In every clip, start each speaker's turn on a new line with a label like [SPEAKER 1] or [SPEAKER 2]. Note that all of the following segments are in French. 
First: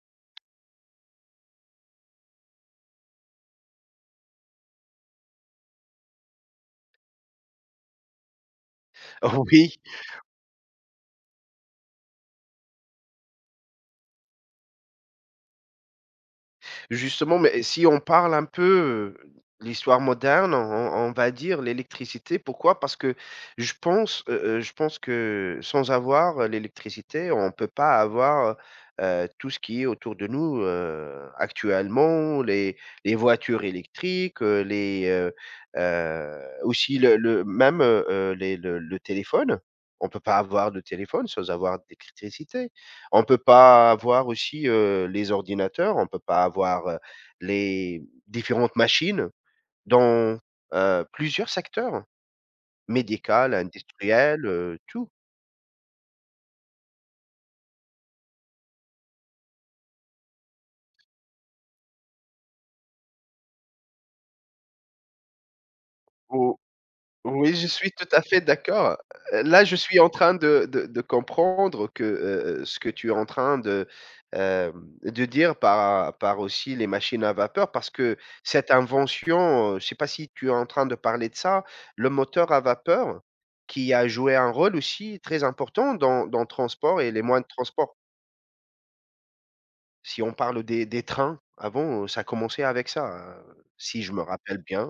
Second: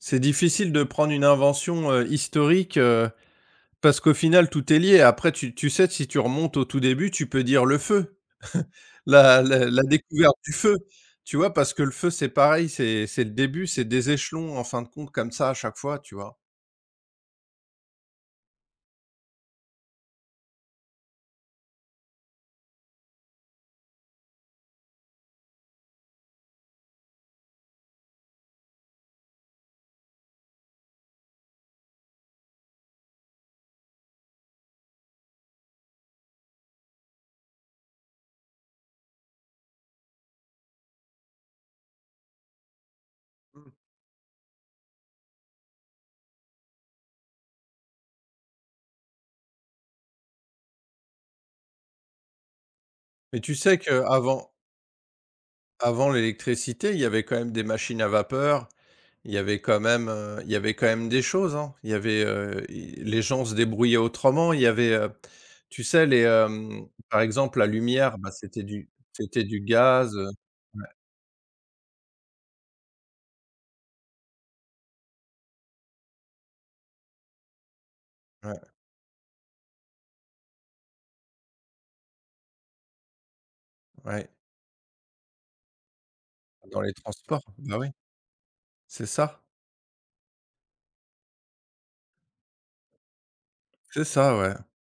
[SPEAKER 1] C'est difficile de prendre une invention, heu, historique, heu, parce qu'au final, tout est lié et après tu tu sais que si tu remontes au tout début, tu peux dire, le feu. La
[SPEAKER 2] Oh
[SPEAKER 1] la
[SPEAKER 2] oui.
[SPEAKER 1] la découverte du feu. Tu vois parce que le feu, c'est pareil, c'est c'est le début, c'est des échelons en fin de compte comme ça, à chaque fois, tu vois?
[SPEAKER 2] Justement mais si on parle un peu, heu, de l'histoire moderne, on on on va dire l'électricité. Pourquoi parce que je pense, heu heu, je pense que sans avoir, heu, l'électricité on peut pas avoir, heu heu, tout ce qui est autour de nous, heu, actuellement. Les les voitures électriques, heu, les, heu heu, aussi le le même, heu heu, les le le téléphone. On peut pas avoir de téléphone sans avoir d'électricité, on peut
[SPEAKER 1] Mmh.
[SPEAKER 2] pas avoir aussi, heu, les ordinateurs, on peut pas avoir, heu, les différentes machines dans, heu, plusieurs secteurs,
[SPEAKER 1] Et tu
[SPEAKER 2] médical,
[SPEAKER 1] sais
[SPEAKER 2] industriel,
[SPEAKER 1] qu'avant
[SPEAKER 2] heu, tout.
[SPEAKER 1] avant l'électricité, il y avait quand même des machines à vapeur, il y avait quand même, heu il y avait quand même des choses, hein. Il y avait, heu i les gens se débrouillaient autrement. Il y avait, heu, tu sais les
[SPEAKER 2] Ou
[SPEAKER 1] hem, par
[SPEAKER 2] oui
[SPEAKER 1] exemple
[SPEAKER 2] je
[SPEAKER 1] la
[SPEAKER 2] suis tout
[SPEAKER 1] lumière,
[SPEAKER 2] à
[SPEAKER 1] bah,
[SPEAKER 2] fait
[SPEAKER 1] c'était du
[SPEAKER 2] d'accord, heu,
[SPEAKER 1] c'était du
[SPEAKER 2] là je suis en
[SPEAKER 1] gaz, heu
[SPEAKER 2] train de de
[SPEAKER 1] ouais.
[SPEAKER 2] de comprendre que, heu heu, ce que tu es en train de, heu de dire par à par aussi les machines à vapeur. Parce que
[SPEAKER 1] Ouais.
[SPEAKER 2] cette invention, heu, je sais pas si tu es en train de parler de ça, le moteur à vapeur qui a
[SPEAKER 1] Ouais.
[SPEAKER 2] joué un rôle aussi très important dans dans le
[SPEAKER 1] Dans les
[SPEAKER 2] transport et les
[SPEAKER 1] transports,
[SPEAKER 2] moyens de
[SPEAKER 1] bah, oui.
[SPEAKER 2] transport
[SPEAKER 1] C'est ça.
[SPEAKER 2] si on parle, heu, des des trains, avant, heu, ça a commencé avec ça, si
[SPEAKER 1] C'est
[SPEAKER 2] je me
[SPEAKER 1] ça, ouais.
[SPEAKER 2] rappelle bien,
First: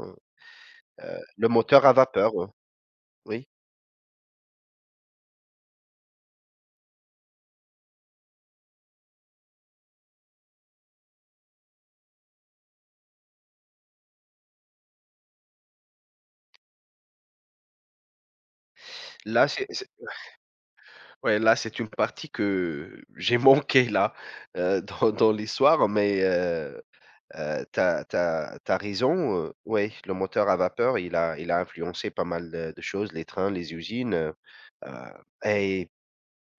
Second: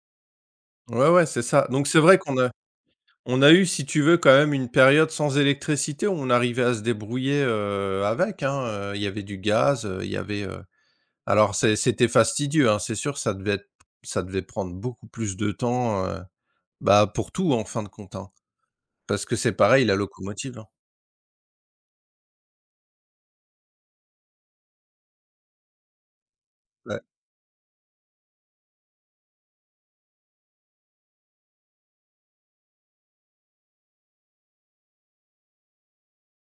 [SPEAKER 1] Ouais,
[SPEAKER 2] heu,
[SPEAKER 1] ouais, c'est
[SPEAKER 2] le
[SPEAKER 1] ça.
[SPEAKER 2] moteur
[SPEAKER 1] Donc
[SPEAKER 2] à
[SPEAKER 1] c'est vrai
[SPEAKER 2] vapeur,
[SPEAKER 1] qu'on a on
[SPEAKER 2] oui.
[SPEAKER 1] a eu si tu veux quand même une période sans électricité où on arrivait à se débrouiller, heu, avec, hein. Heu, il y avait du gaz, heu, il y avait, heu alors c'est c'était fastidieux hein, c'est sûr que ça devait être ça devait prendre beaucoup plus de temps, heu, bah, pour tout en fin de compte, hein. Parce que
[SPEAKER 2] Là
[SPEAKER 1] c'est
[SPEAKER 2] c'est
[SPEAKER 1] pareil
[SPEAKER 2] c'est
[SPEAKER 1] la locomotive, hein
[SPEAKER 2] ouais là c'est une partie que j'ai manquée là, heu, dans dans l'histoire. Mais heu
[SPEAKER 1] Ouais.
[SPEAKER 2] heu, tu as tu as tu as raison, heu, ouais le moteur à vapeur, il a il a influencé pas mal de de choses: les trains, les usines. Heu heu, et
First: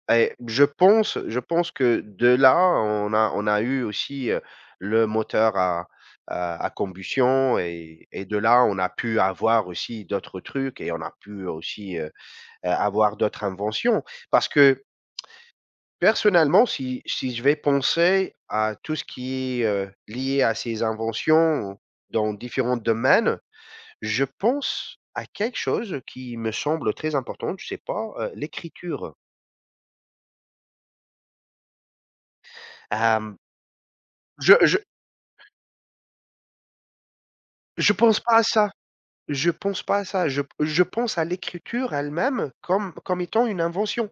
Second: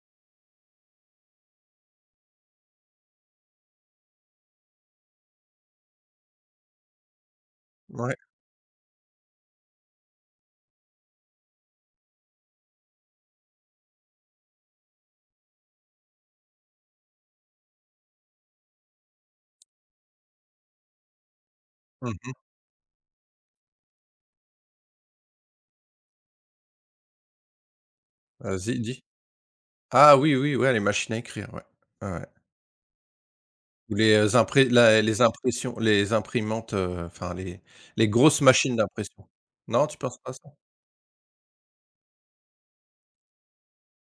[SPEAKER 2] et je pense je pense que de là on a on a eu aussi, heu, le moteur à à combustion et
[SPEAKER 1] Ouais.
[SPEAKER 2] et de là, on a pu avoir aussi d'autres trucs et on a pu aussi, heu heu, avoir d'autres inventions. Parce que personnellement si si je vais penser à tout ce qui est, heu, lié à ces inventions
[SPEAKER 1] Mmh
[SPEAKER 2] dans
[SPEAKER 1] mh.
[SPEAKER 2] différents domaines, je pense à quelque chose qui me semble très important, je sais pas, heu,
[SPEAKER 1] Vas-y, dis!
[SPEAKER 2] l'écriture.
[SPEAKER 1] Ah oui, oui, ouais, les machines à écrire, ouais, ouais, ouais.
[SPEAKER 2] Hem,
[SPEAKER 1] Ou les, heu,
[SPEAKER 2] je
[SPEAKER 1] impré
[SPEAKER 2] je
[SPEAKER 1] la et les impressions, les imprimantes, heu, enfin les
[SPEAKER 2] je
[SPEAKER 1] les
[SPEAKER 2] pense pas
[SPEAKER 1] grosses
[SPEAKER 2] à ça,
[SPEAKER 1] machines d'impression.
[SPEAKER 2] je pense
[SPEAKER 1] Non tu
[SPEAKER 2] pas à
[SPEAKER 1] penses
[SPEAKER 2] ça.
[SPEAKER 1] pas
[SPEAKER 2] Je p
[SPEAKER 1] ça?
[SPEAKER 2] je pense à l'écriture elle même, comme comme étant une invention.